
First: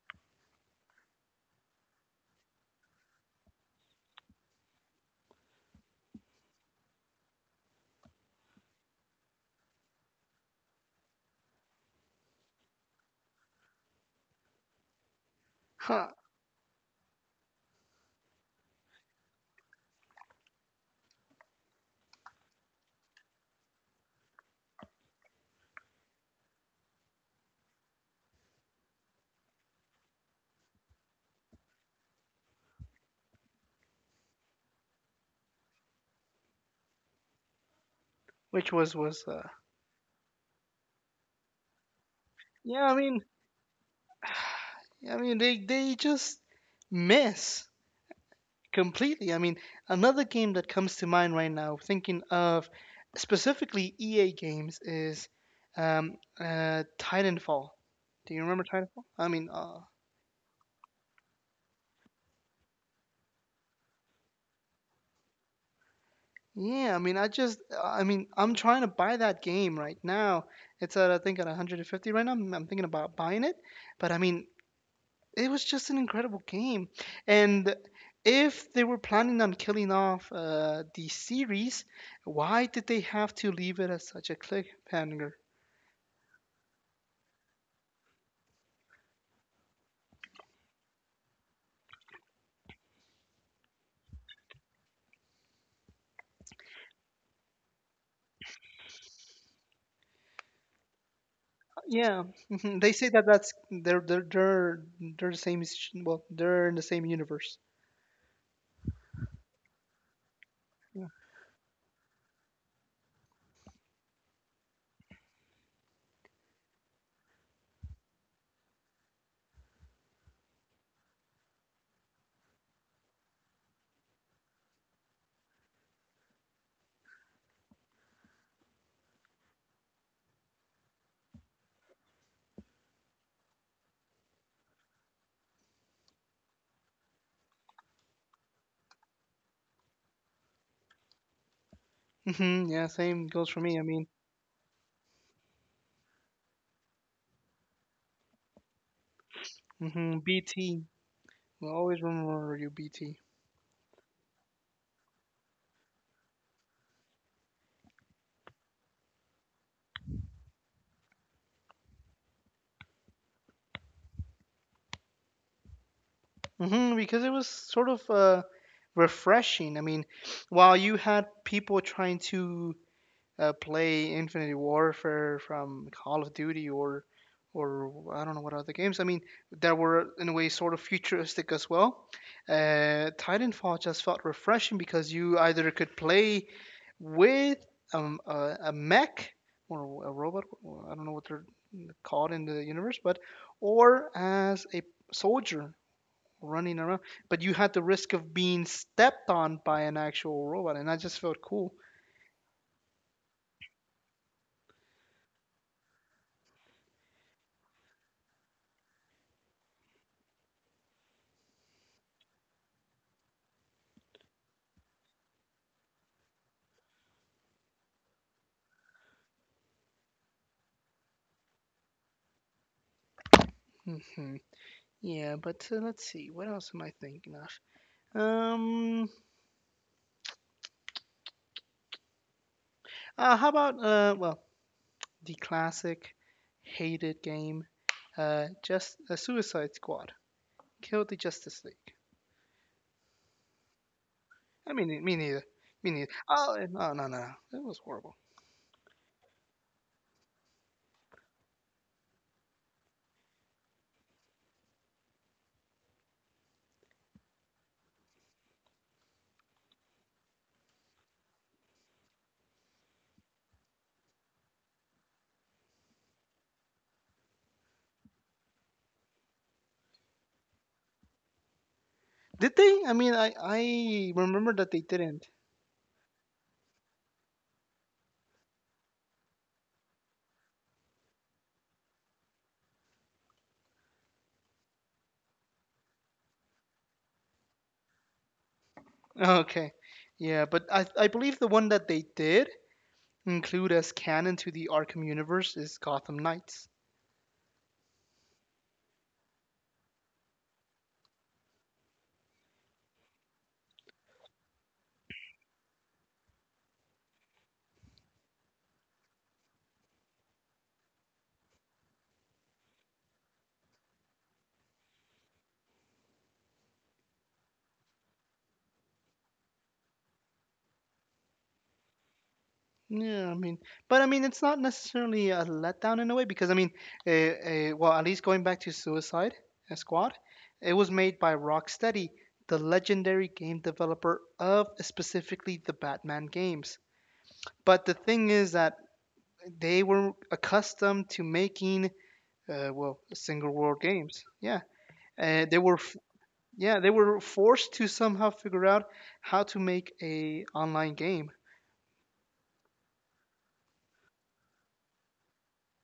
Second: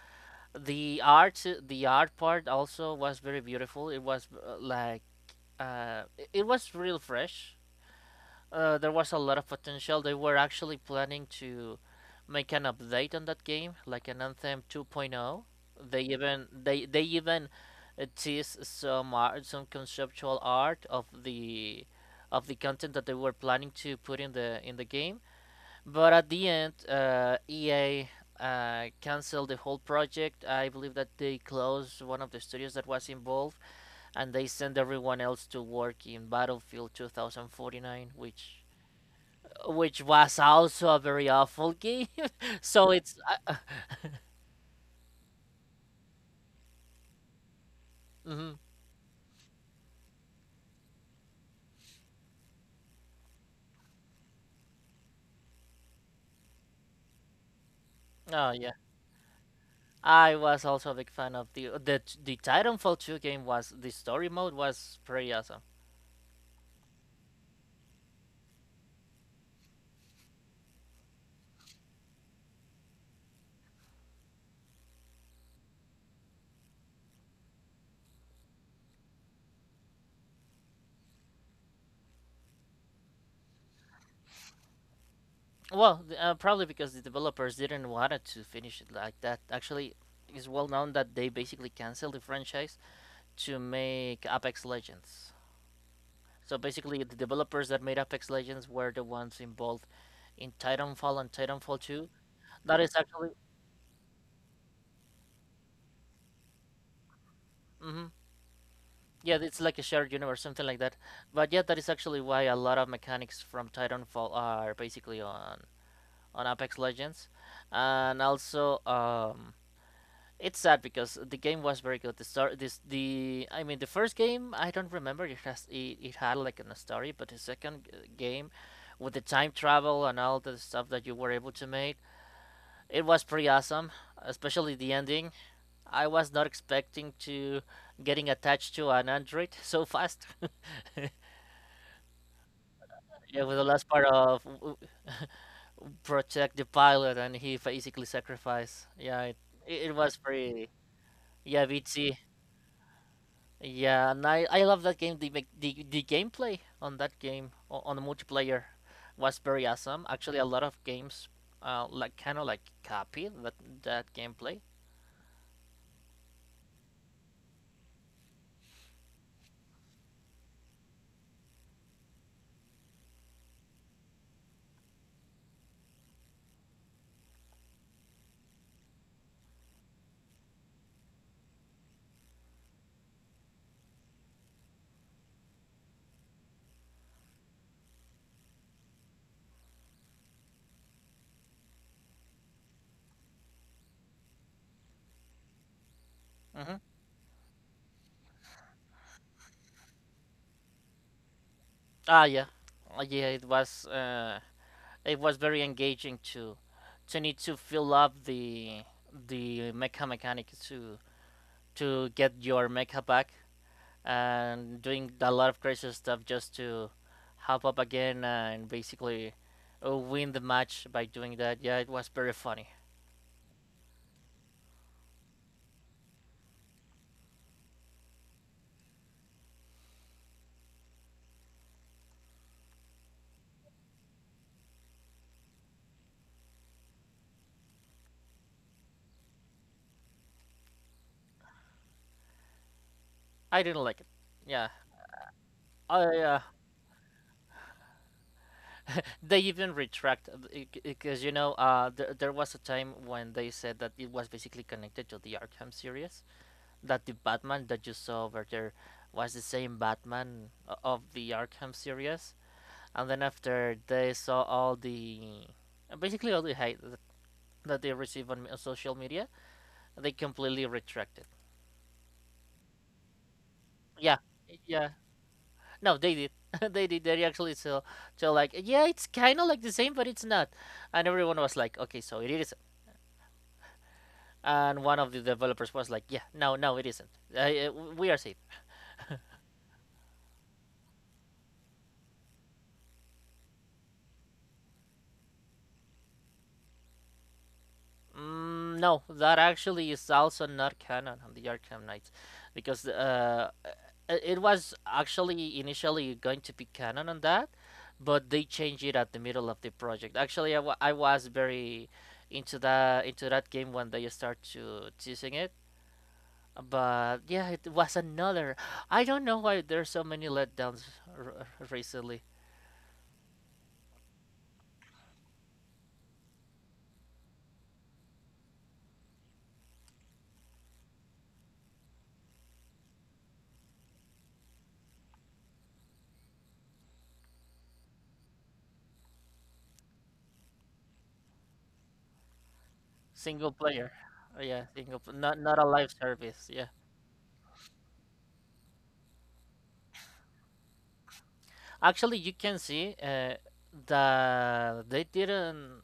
Speaker 2: The art, the art part also was very beautiful. It was, like it it was real fresh. There was a lot of potential. They were actually planning to make an update on that game, like an Anthem 2.0. they
Speaker 1: Huh?
Speaker 2: even they they even, teased some art, some conceptual art of the content that they were planning to put in the game. But at the end, EA, canceled the whole project. I believe that they closed one of the studios that was involved, and they sent everyone else to work in Battlefield 2049,
Speaker 1: Which was
Speaker 2: which was also a very awful game.
Speaker 1: yeah.
Speaker 2: So
Speaker 1: I
Speaker 2: it's,
Speaker 1: mean.
Speaker 2: uh,
Speaker 1: I mean, they just miss
Speaker 2: mhm.
Speaker 1: completely. I mean, another game that comes to mind right now, thinking of specifically EA games, is Titanfall. Do you
Speaker 2: Oh
Speaker 1: remember
Speaker 2: yeah.
Speaker 1: Titanfall?
Speaker 2: I was also a big fan of the Titanfall 2 game. Was the story mode was pretty awesome.
Speaker 1: Yeah. I mean, I mean, I'm trying to buy that game right now. It's at I think at 150 right now. I'm thinking about buying it, but I mean, it was just an incredible game. And if they were planning on killing off the series, why did they have to leave it as such a cliffhanger?
Speaker 2: Well, probably because the developers didn't want it to finish it like that. Actually, it's well known that they basically canceled the franchise to make Apex Legends. So basically, the developers that made Apex Legends were the ones involved in Titanfall and Titanfall 2.
Speaker 1: Yeah,
Speaker 2: That
Speaker 1: mhm, they
Speaker 2: is
Speaker 1: say that
Speaker 2: actually,
Speaker 1: that's they're the same. They're in the same universe.
Speaker 2: hmm, yeah, it's like a shared universe, something like that.
Speaker 1: Yeah.
Speaker 2: But yeah, that is actually why a lot of mechanics from Titanfall are basically on Apex Legends, and also it's sad because the game was very good. The start, this, the, I mean, the first game, I don't remember. It has, it had like a story. But the second, game, with the time travel and all the stuff that you were able to make, it was pretty awesome. Especially the ending. I was not expecting to getting attached to an android so fast.
Speaker 1: Yeah, same
Speaker 2: Yeah,
Speaker 1: goes
Speaker 2: with
Speaker 1: for
Speaker 2: the
Speaker 1: me. I
Speaker 2: last part
Speaker 1: mean,
Speaker 2: of, protect the pilot, and he basically sacrificed. Yeah, it was
Speaker 1: hmm,
Speaker 2: pretty.
Speaker 1: BT.
Speaker 2: Yeah,
Speaker 1: I'll always
Speaker 2: VT.
Speaker 1: remember you, BT.
Speaker 2: Yeah, and I love that game. The, mech- the gameplay on that game on the multiplayer was very awesome. Actually, a lot of games, like kind of like copy that that gameplay.
Speaker 1: Because it was sort of refreshing. I mean, while you had people trying to play Infinity Warfare from Call of Duty or I don't know what other games. I mean, that were in a way sort of futuristic as well. Titanfall just felt refreshing because you either could play with a mech or a robot. I don't know what they're called in the universe, but or as a soldier
Speaker 2: Hmm.
Speaker 1: running around. But you had the risk of being stepped on by an actual robot, and that just felt cool.
Speaker 2: Ah, yeah. Yeah. It was very engaging to need to fill up the mecha mechanic to get your mecha back, and doing a lot of crazy stuff just to hop up again and basically, win the match by doing that. Yeah, it was very funny.
Speaker 1: Mm-hmm. Yeah, but let's see. What else am I thinking of? Um, how about the classic hated game, just a Suicide Squad killed the Justice League.
Speaker 2: I didn't like it. Yeah.
Speaker 1: I mean, me neither. Me
Speaker 2: I,
Speaker 1: neither. Oh no, no, no. It was horrible.
Speaker 2: they even retract, because, there, there was a time when they said that it was basically connected to the Arkham series, that the Batman that you saw over there was the same Batman of the Arkham series. And then after they saw all the basically all the hate that they receive on, social media, they completely retract it.
Speaker 1: Did they? I mean, I
Speaker 2: Yeah,
Speaker 1: remember that they
Speaker 2: yeah.
Speaker 1: didn't.
Speaker 2: No, they did. They did. They actually so so like yeah, it's kind of like the same, but it's not. And everyone was like, okay, so it isn't. And one of the developers was like, yeah, no, no, it isn't. Uh, uh, we are safe.
Speaker 1: Okay, yeah, but I believe the one that they did include as canon to the Arkham universe is Gotham Knights.
Speaker 2: Mm, no, that actually is also not canon on the Arkham Knights, because, it was actually initially going to be canon on that, but they changed it at the middle of the project. Actually, I was very into that game when they start to teasing it, but yeah, it was another. I don't know why there's so many letdowns recently.
Speaker 1: Yeah, I mean, but I mean, it's not necessarily a letdown in a way because I mean, uh, at least going back to Squad, it was made by Rocksteady, the legendary game developer of specifically the Batman games. But the thing is that they were accustomed to making, single
Speaker 2: Single
Speaker 1: world
Speaker 2: player,
Speaker 1: games. Yeah,
Speaker 2: yeah, not
Speaker 1: uh,
Speaker 2: not
Speaker 1: they
Speaker 2: a
Speaker 1: were,
Speaker 2: live
Speaker 1: f-
Speaker 2: service, yeah.
Speaker 1: yeah, they were forced to somehow figure out how to make a online game.
Speaker 2: Actually, you can see, the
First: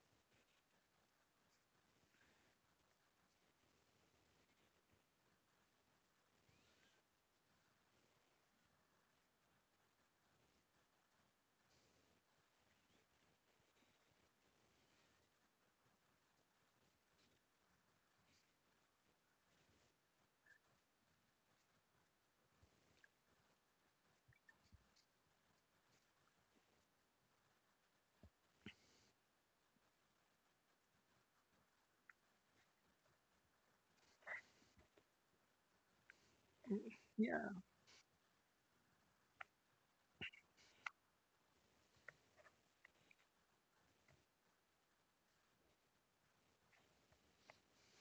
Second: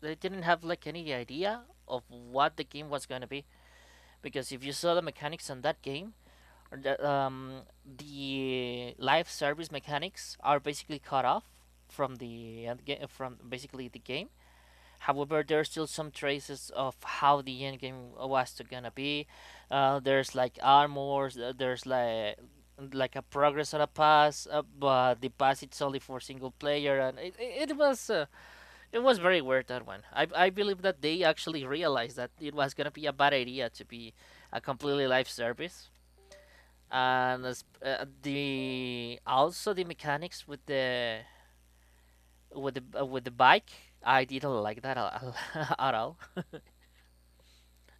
Speaker 2: they didn't have like any idea of what the game was gonna be, because if you saw the mechanics on that game, the live service mechanics are basically cut off from the from basically the game. However, there's still some traces of how the end game was gonna be. There's like armors, there's like a progress on a pass, but the pass it's only for single player, and it was very weird that one. I believe that they actually realized that it was gonna be a bad idea to be a completely live service. And,
Speaker 1: Yeah.
Speaker 2: the also the mechanics with the with the, with the bike, I didn't like that at all.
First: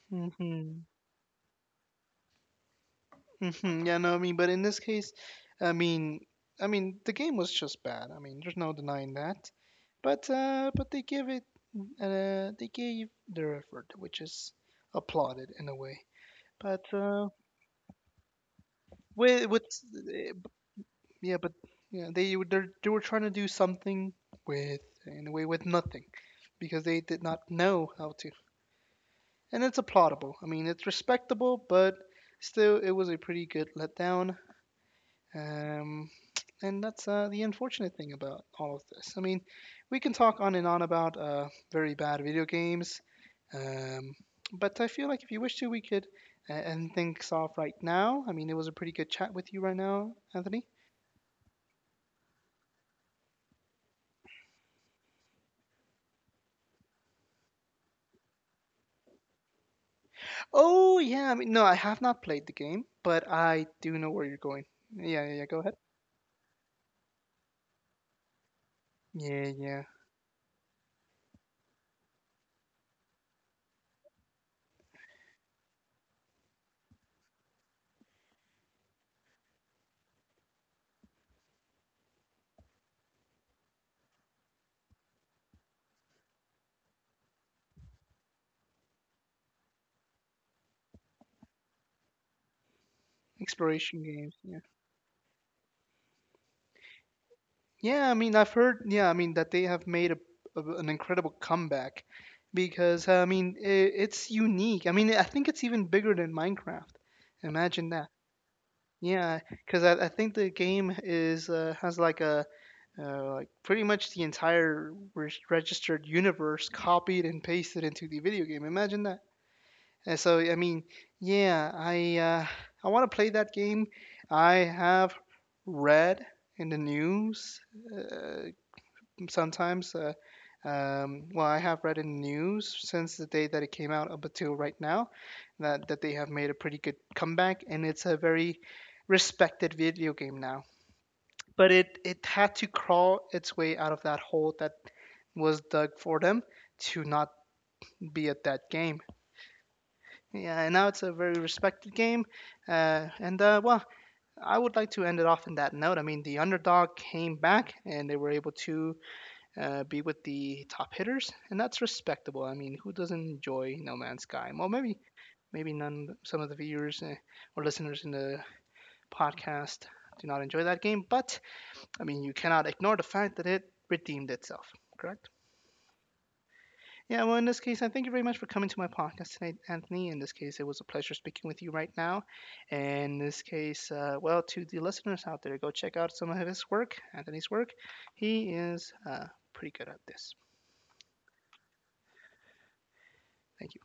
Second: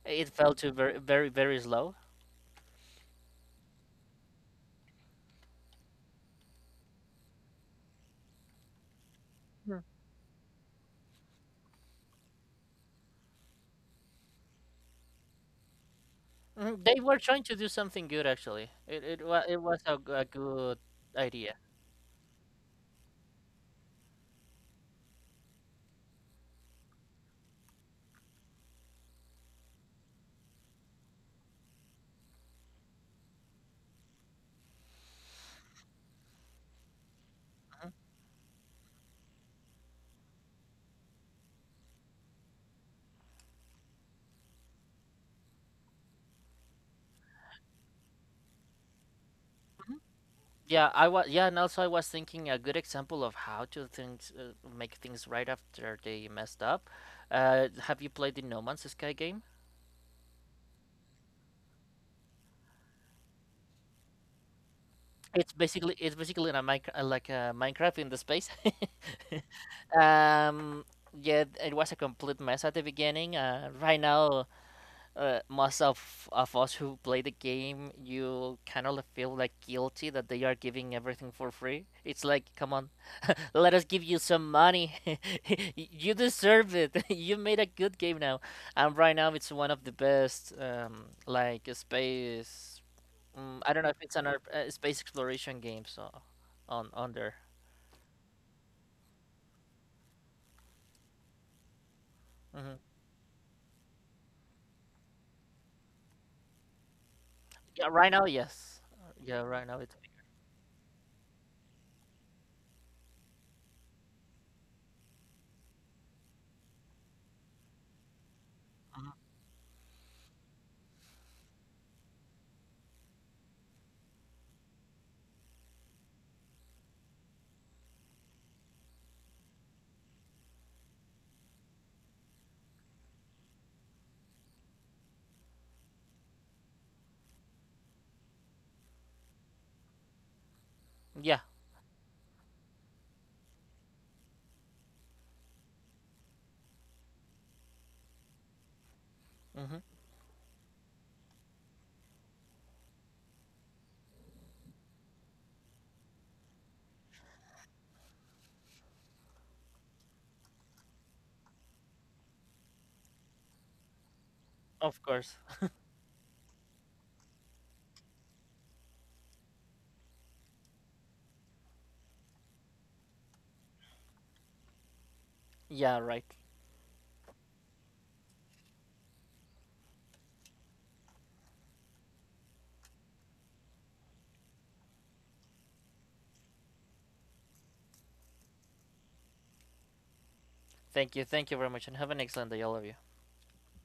Speaker 2: It fell to
Speaker 1: hmm
Speaker 2: very, very, very slow.
Speaker 1: Mhm, yeah, no, I mean, but in this case, I mean, I mean, the game was just bad. I mean, there's no denying that.
Speaker 2: Mhm.
Speaker 1: But they give it, they gave their effort, which is applauded in a way. But
Speaker 2: Mhm, they were trying to do something good. Actually, it it was
Speaker 1: with
Speaker 2: it was a, a
Speaker 1: eh, b-
Speaker 2: good
Speaker 1: yeah, but
Speaker 2: idea.
Speaker 1: yeah, they were trying to do something with in a way with nothing, because they did not know how to. And it's applaudable. I mean, it's respectable, but still, it was a pretty good letdown. Um, and that's the
Speaker 2: Mhm.
Speaker 1: unfortunate thing about all of this. I mean, we can talk on and on about very bad video games, um, but I feel like if you wish to, we could end things off right now. I mean, it was a pretty good chat with you right now, Anthony.
Speaker 2: Yeah, I was. Yeah, and also I was thinking a good example of how to things, make things right after they messed up. Have you played the No Man's Sky game?
Speaker 1: Oh, yeah. I mean, no, I have not played the game, but I do know where you're going. Yeah, yeah, yeah,
Speaker 2: It's
Speaker 1: go ahead.
Speaker 2: basically, like a Minecraft in the space.
Speaker 1: Yeah, yeah.
Speaker 2: um, yeah, it was a complete mess at the beginning. Right now, most of us who play the game, you kind of feel like guilty that they are giving everything for free. It's like, come on, let us give you some money. You deserve it. You made a good game now, and right now it's one of the best. Like a space. I don't know if
Speaker 1: Exploration
Speaker 2: it's an
Speaker 1: games. Yeah.
Speaker 2: Space exploration game. So, on there.
Speaker 1: Yeah, I mean, I've heard, yeah, I mean, that they have made an incredible comeback
Speaker 2: Hmm.
Speaker 1: because, I mean, it, it's unique. I mean, I think it's even bigger than Minecraft.
Speaker 2: Yeah,
Speaker 1: Imagine that.
Speaker 2: right now, yes.
Speaker 1: Yeah,
Speaker 2: Yeah, right now
Speaker 1: because
Speaker 2: it's.
Speaker 1: I think the game is has like a like pretty much the entire registered universe copied and pasted into the video game. Imagine
Speaker 2: Mhm.
Speaker 1: that. And so, I mean, yeah, I want to play that game. I have read in the news uh, sometimes. I have read in the news since the day that it came out up until right now that, that they have made a pretty good comeback, and it's a very respected video game now.
Speaker 2: Yeah.
Speaker 1: But it had to crawl its way out of that hole that was dug for them to not be at that game.
Speaker 2: Hmm.
Speaker 1: Yeah, and now it's a very respected game. Uh, and uh, well, I would like to end it off in that note. I mean, the underdog came back and they were able to be with the top hitters, and that's respectable. I mean, who doesn't enjoy No Man's Sky? Well,
Speaker 2: Of course.
Speaker 1: maybe none some of the viewers or listeners in the podcast do not enjoy that game, but I mean, you cannot ignore the fact that it redeemed itself. Correct?
Speaker 2: Yeah, right.
Speaker 1: Yeah. Well, in this case, I thank you very much for coming to my podcast tonight, Anthony. In this case, it was a pleasure speaking with you right now. And in this case, to the listeners out there, go check out some of his work, Anthony's work. He is pretty good at this.
Speaker 2: Thank you very much, and have an excellent day, all of you.
Speaker 1: Thank you.